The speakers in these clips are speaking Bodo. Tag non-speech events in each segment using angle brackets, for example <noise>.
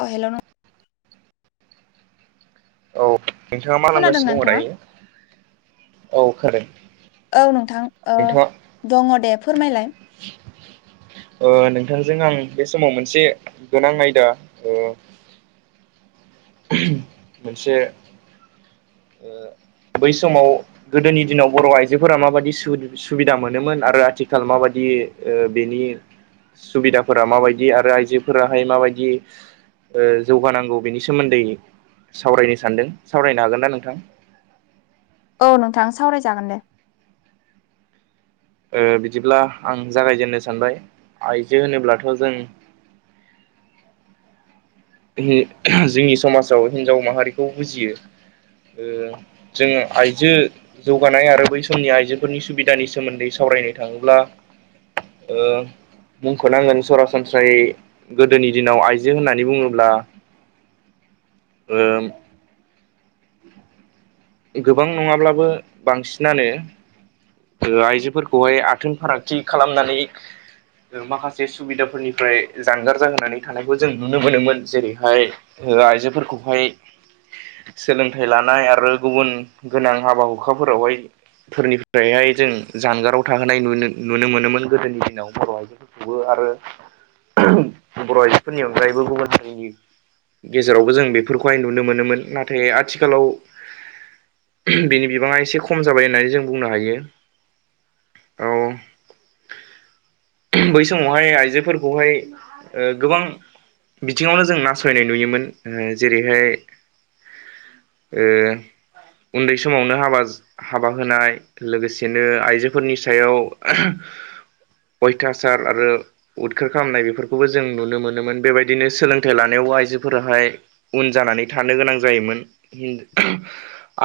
अ हेल' नों औ नोंथाङा मा खोनादोंना लामगासिनो नोंथाङा दङ दायो औ खोनादों औ नोंथां ओ नोंथाङा दङ दे फोरमायलाय नोंथांजों आं बे समाव मोनसे गोनां आयदा ओ मोनसे ओ बै समाव गोदोनि दिनाव बर' आइजोफोरा माबायदि सुबिदा मोनोमोन आरो आथिखाल माबायदि ओ बेनि सुबिदाफोरा माबायदि आरो आइजोफोराहाय माबायदि ओ जौगानांगौ बेनि सो सोमोन्दै सावरायनो सानदों सावरायनो हागोन ना नोंथां औ नोंथां सावरायजागोन दे ओ बिदिब्ला आं जागायजेननो सानबाय आइजो होनोब्लाथ' जों जोंनि समाजाव हिन्जाव माहारिखौ बुजियो ओ जोङो आइजो जौगानाय आरो बै समनि आइजेंफोरनि सुबिदानि सोमोन्दै सावरायनो थाङोब्ला ओ मुंख'नांगोन सरासनस्रायै गोदोनि दिनाव आइजो होननानै बुङो ब्ला ओ गोबां नङाब्लाबो बांसिनानो आइजोफोरखौहाय आथोन फारागथि खालामनानै जों माखासे सुबिदाफोरनिफ्राय जानगार जाहोनानै थानायखौ जों नुनो मोनोमोन जेरैहाय ओ आइजोफोरखौहाय सोलोंथाइ लानाय आरो गुबुन गोनां हाबा हुखाफोरावहाय फोरनिफ्रायहाय जों जानगाराव थाहोनाय नु नुनो मोनोमोन गोदोनि दिनाव बर' आजो खौबो आरो बर' आइजोफोरनि अनगायैबो गुबुन हारिनि गेजेरावबो जों बेफोरखौहाय नुनो मोनोमोन नाथाय आथिखालाव बिनि बिबाङा एसे खम जाबाय होननानै जों बुंनो हायो। औ <inaudible> बै समावहाय आइजोफोरखौहाय ओ गोबां बिथिङावनो जों नासयनाय नुयोमोन जेरैहाय ओ उन्दै समावनो हाबा हाबा होनाय लोगोसेनो आइजोफोरनि सायाव अयथासार आरो उदखार खालामनाय बेफोरखौबो जों नुनो मोनोमोन बेबायदिनो सोलोंथाइ लानायाव आइजोफोराहाय उन जानानै थानो गोनां जायोमोन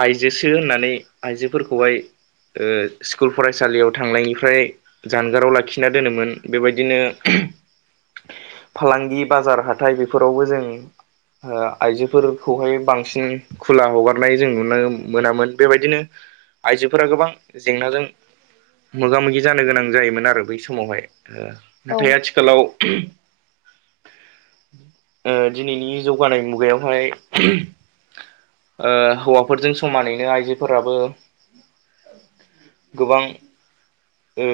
आइजोसो होननानै आइजोफोरखौहाय ओ स्कुल फरायसालियाव थांनायनिफ्राय जानगाराव लाखिना दोनोमोन बेबायदिनो फालांगि बाजार हाथाय बेफोरावबो जों ओ आइजोफोरखौहाय बांसिन खुला हगारनाय जों नु मोनामोन बेबायदिनो आइजोफोरा गोबां जेंनाजों मोगा मोगि जानो गोनां जायोमोन आरो बै समावहाय औ नाथाय आथिखालाव ओ दिनैनि जौगानाय मुगायावहाय ओ हौवाफोरजों समानैनो आइजोफोराबो गोबां ओ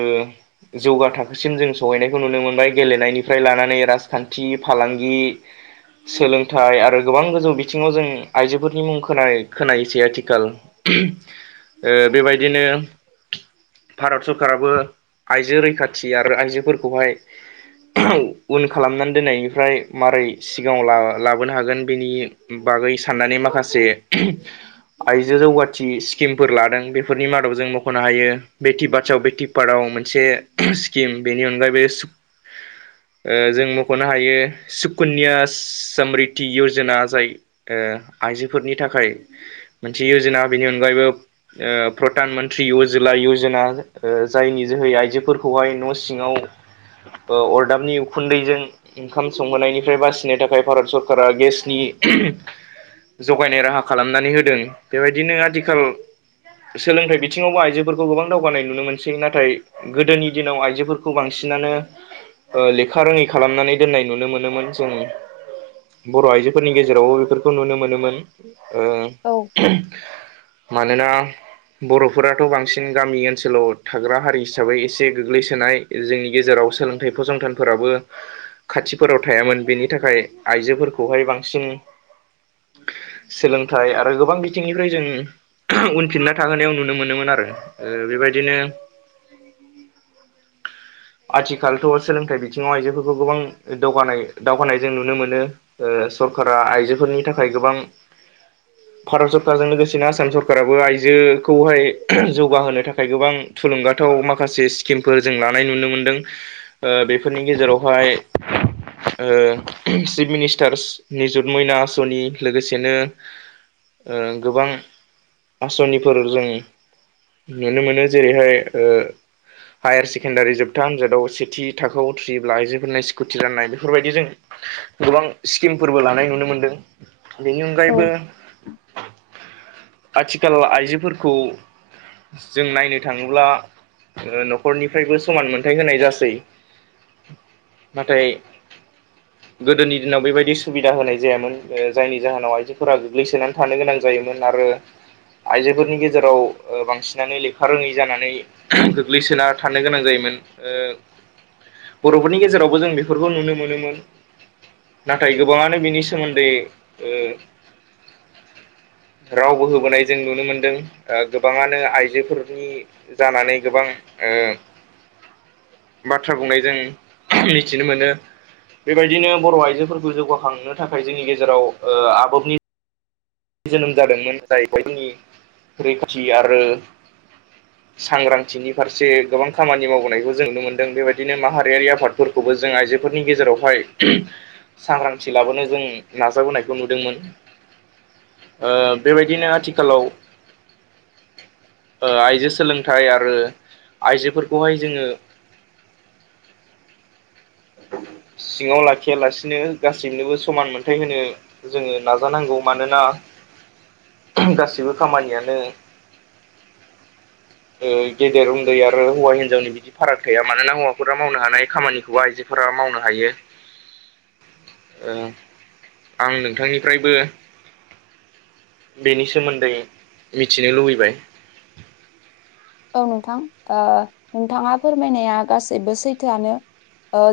जौगा थाखोसिम जों सहैनायखौ नुनो मोनबाय गेलेनायनिफ्राय लानानै राजखान्थि फालांगि सोलोंथाइ आरो गोबां गोजौ बिथिङाव जों आइजोफोरनि मुं खोनायो खोनायोसै आथिखाल बेबायदिनो भारत सरकाराबो आइजो रैखाथि आरो आइजोफोरखौहाय उन खालामनानै दोननायनिफ्राय मारै सिगाङाव लाबोनो हागोन बेनि बागै साननानै माखासे आइजो जौगाथि स्किमफोर लादों बेफोरनि मादाव जों मख'नो हायो बेटि बच्चाव बेटि सुपारआव मोनसे स्किम बेनि अनगायैबो <inaudible> जों मख'नो हायो सुकुन्यास सामृति य'जना जाय आइजोफोरनि थाखाय मोनसे य'जना बेनि अनगायैबो प्रधान मन्त्रि अजला यजना जायनि जोहै आइजोफोरखौहाय न' सिङाव अरदाबनि उखुन्दैजों ओंखाम संहोनायनिफ्राय बासिनो थाखाय भारत सरकारा गेसनि जगायनाय राहा खालामनानै होदों बेबायदिनो आथिखाल सोलोंथाइ बिथिङावबो आइजोफोरखौ गोबां दावगानाय नुनो मोनसै नाथाय गोदोनि दिनाव आइजोफोरखौ बांसिनानो ओ लेखा रोङि खालामनानै दोननाय नुनो मोनोमोन जों बर' आइजोफोरनि गेजेरावबो बेफोरखौ नुनो मोनोमोन औ मानोना बर'फोराथ' बांसिन गामि ओनसोलाव थाग्रा हारि हिसाबै एसे गोग्लैसोनाय जोंनि गेजेराव सोलोंथाइ फसंथानफोराबो खाथिफोराव थायामोन बेनि थाखाय आइजोफोरखौहाय बांसिन सोलोंथाइ आरो गोबां बिथिंनिफ्राय जों उनफिनना थाहोनायाव नुनो मोनोमोन आरो बेबायदिनो <inaudible> आथिखालथ' सोलोंथाइ बिथिङाव आइजोफोरखौ गोबां दावगानाय दावगानाय जों नुनो मोनो ओ सरकारा आइजोफोरनि थाखाय गोबां भारत सरकारजों लोगोसेनो आसाम सरकाराबो आइजोखौहाय जौगाहोनो थाखाय गोबां थुलुंगाथाव माखासे स्किमफोर जों लानाय नुनो मोन्दों बेफोरनि गेजेरावहाय चिफ मिनिस्टार् निजुत मयना आस'नि लोगोसे बिदिनो गोबां आसनिफोर जों नुनो मोनो जेरैहाय हायार सेकेण्डारि जोबथा आनजादाव सेथि थाखोआव थ्र्रियोब्ला आइजोफोरनि स्कुटि राननाय बेफोरबायदिजों गोबां स्किमफोरबो लानाय नुनो मोनदों बेनि औ अनगायैबो आथिखाल आइजोफोरखौ जों नायनो थाङोब्ला न'खरनिफ्रायबो समान मोनथाय होनाय जासै नाथाय गोदोनि दिनाव बेबायदि सुबिदा होनाय जायामोन जायनि जाहोनाव आइजोफोरा गोग्लैसोनानै थानो गोनां जायोमोन आरो आइजोफोरनि गेजेराव बांसिनानो लेखा रोङै जानानै गोग्लैसोना थानो गोनां जायोमोन बर'फोरनि गेजेरावबो जों बेफोरखौ नुनो मोनोमोन नाथाय गोबाङानो बिनि सोमोन्दै <inaudible> रावबो होबोनाय जों नुनो मोनदों गोबाङानो आइजोफोरनि जानानै गोबां बाथ्रा बुंनाय जों मिथिनो मोनो बेबायदिनो बर' आइजोफोरखौ जौगाखांनो थाखाय जोंनि गेजेराव आदबनि जोनोम जादोंमोन जाहैबाय जोंनि रैखाथि आरो <inaudible> सांग्रांथिनि फारसे गोबां खामानि मावबोनायखौ जों नुनो मोनदों बेबायदिनो माहारियारि आफाद फोरखौबो जों आइजोफोरनि गेजेरावहाय सांग्रांथि लाबोनो जों नाजाबोनायखौ नुदोंमोन बेबायदिनो आथिखालाव आइजो सोलोंथाइ आरो आइजोफोरखौहाय जोङो सिङाव लाखियालासिनो गासैनोबो समान मोनथाय होनो जोङो नाजानांगौ मानोना गासिबो खामानियानो <inaudible> गेदेर उन्दै आरो हौवा हिन्जावनि बिदि फाराग थाया मानोना हौवाफोरा मावनो हानाय खामानिखौबो आइजो फोरा मावनो हायो आं नोंथांनिफ्रायबो बेनि सोमोन्दै मिथिनो लुबैबाय औ नोंथां नोंथाङा फोरमायनाया गासैबो सैथोआनो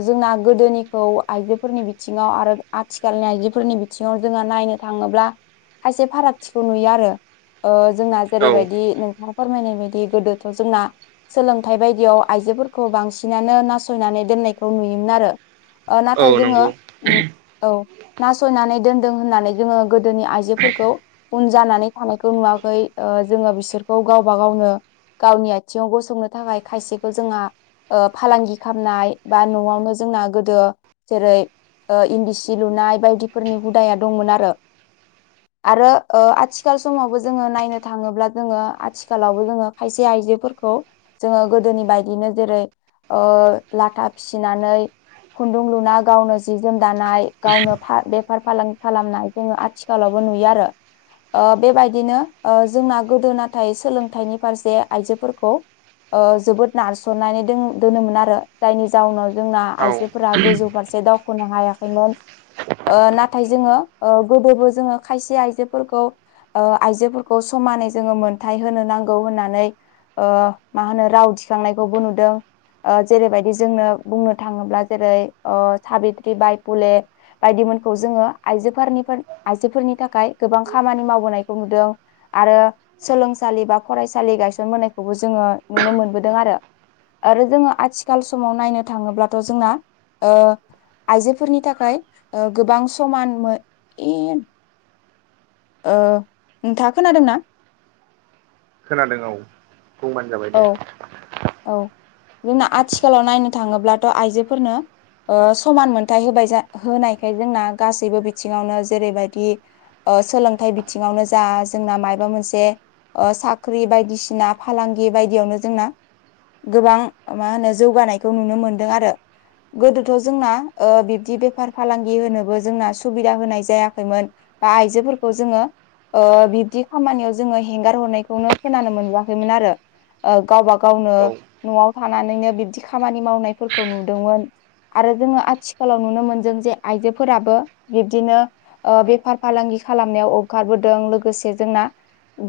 जोंना गोदोनिखौ आइजोफोरनि बिथिङाव आरो आथिखालनि आइजोफोरनि बिथि आथिङाव जोङो नायनो थाङोब्ला खायसे फारागथिखौ नुयो आरो जोंना औ जेरैबायदि नोंथाङा फोरमायनाय बायदि गोदोथ' जोंना सोलोंथाइ बायदियाव आइजोफोरखौ बांसिनानो नासयनानै दोननायखौ नुयोमोन आरो औ नाथाय जोङो नंगौ औ नासयनानै दोनदों होननानै जोङो गोदोनि आइजोफोरखौ उन जानानै थानायखौ नुवाखै जोङो बिसोरखौ गावबा गावनो गावनि आथिङाव गसंनो थाखाय खायसेखौ जोंहा फालांगि खालामनाय बा न'आवनो जोंना गोदो जेरै इन्दि सि लुनाय बायदिफोरनि हुदाया दंमोन आरो आरो आथिखाल समावबो जोङो नायनो थाङोब्ला जोङो आथिखालावबो जोङो खायसे आइजोफोरखौ जोङो गोदोनि बायदिनो जेरै ओ लाथा फिसिनानै खुन्दुं लुना गावनो जि जोम दानाय गावनो बेफार फालांगि खालामनाय जोंङो आथिखालावबो नुयो आरो बेबायदिनो जोंना गोदो नाथाय सोलोंथाइनि फारसे आइजोफोरखौ ओ जोबोद नारसननानै दोनोमोन आरो जायनि जाउनाव जोंना औ आइजो फोर गोजौ फारसे दावख'नो हायाखैमोन नाथाय जोंङो गोदोबो जोंङो खायसे आइजोफोरखौ ओ आइजोफोरखौ समानै जोंङो मोन्थाय होनो नांगौ होननानै मा होनो राव दिखांनायखौबो नुदों। जेरैबायदि जोंनो बुंनो थांङोब्ला जेरै साबत्रि बायफुले बायदि मोनखौ जोंङो आइजोफोरनिफोर आइजोफोरनि थाखाय गोबां खामानि मावबोनायखौ नुदों। आरो सोलोंसालि बा फरायसालि गायसनबोनायखौबो जोंङो नुनो मोनबोदों आरो आरो जोंङो आथिखाल समाव नायनो थांङोब्लाथ' जोंना आइजोफोरनि थाखाय गोबां समान नोंथांङा खोनादों ना खोनादों औ बुंबानो जाबाय औ दे औ जोंना आथिखालाव नायनो थांङोब्लाथ' आइजोफोरनो समान मोनथाय होबाय होनायखाय जोंना गासैबो बिथिंङावनो जेरैबायदि सोलोंथाइ बिथिंङावनो जा जोंना मायबा मोनसे साख्रि बायदिसिना फालांगि बायदियावनो जोंना गोबां मा होनो जौगानायखौ नुनो मोनदों आरो गोदोथ' जोंना ओ बिब्दि बेफार फालांगि होनोबो जोंना सुबिदा होनाय जायाखैमोन बा आइजोफोरखौ जोंङो बिब्दि खामानियाव जोंङो हेंगार हरनायखौनो खोनानो मोनबोआखैमोन आरो गावबा गावनो औ न'आव थानानैनो बिब्दि खामानि मावनायफोरखौ नुदोंमोन। आरो जोंङो आथिखालाव नुनो मोनदों जे आइजोफोराबो बिब्दिनो बेफार फालांगि खालामनायाव हखारबोदों लोगोसे जोंना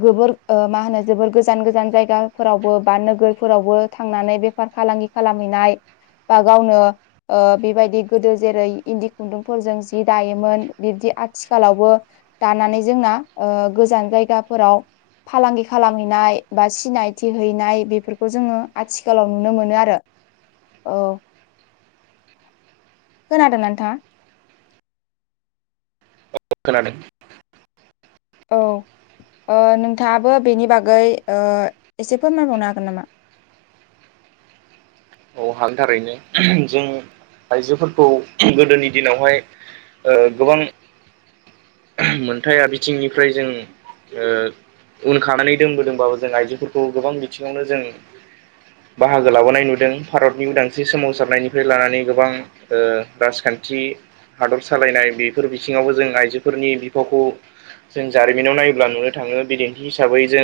गोबोर मा होनो जोबोर गोजान गोजान जायगाफोरावबो बा नो फोरावबो थांनानै बेफार फालांगि खालामहैनाय बा गावनो ओ बेबायदि गोदो जेरै इन्दि खुन्दुंफोरजों जि दायोमोन बिबदि आथिखालावबो दानानै जोंना ओ गोजान जायगाफोराव फालांगि खालामहैनाय बा सिनायथि हैनाय बेफोरखौ बेखौ जोंङो आथिखालाव नुनो मोनो आरो औ खोनादों नोंथांङा खोनादों औ नोंथांङाबो बेनि बागै एसे फोरमायबावनो हागोन नामा? औ हानि थाखायनो जों आइजोफोरखौ गोदोनि दिनावहाय गोबां मोनथाया बिथिंनिफ्राय जों उनखानानै दोनबोदोंबाबो जों आइजोफोरखौ गोबां बिथिंङावनो जों बाहागो लाबोनाय नुदों। भारतनि उदांस्रि सोमावसारनायनिफ्राय लानानै गोबां राजखान्थि हादर सालायनाय बेफोर बिथिंङावबो जों आइजोफोरनि बिफावखौ जों जारिमिनाव नायोब्ला नुनो थांङो बिदिन्थि हिसाबै जों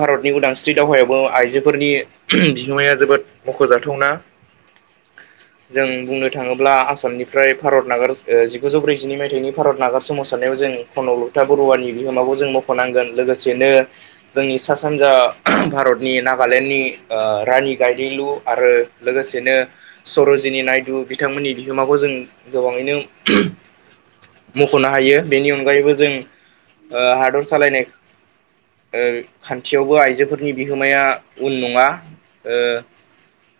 भारतनि उदांस्रि दावहायावबो आइजोफोरनि बिहोमाया जोबोद मख'जाथावना <inaudible> जों बुंनो थांङोब्ला आसामनिफ्राय भारत नागार जिगुजौ ब्रैजिनै मायथाइनि भारत नागार सोमावसारनायाव जों खनलथा बरुवनि बिहोमाबो जों मख'नांगोन लोगोसेनो जोंनि सा सानजा भारतनि नागालेण्डनि रानि गायदुलु आरो लोगोसेनो सर'जिनि नाइदु बिथांमोननि बिहोमाखौ जों गोबाङैनो मख'नो हायो बेनि अनगायैबो जों हादर सालायनाय खान्थियावबो आइजोफोरनि बिहोमाया उन नङा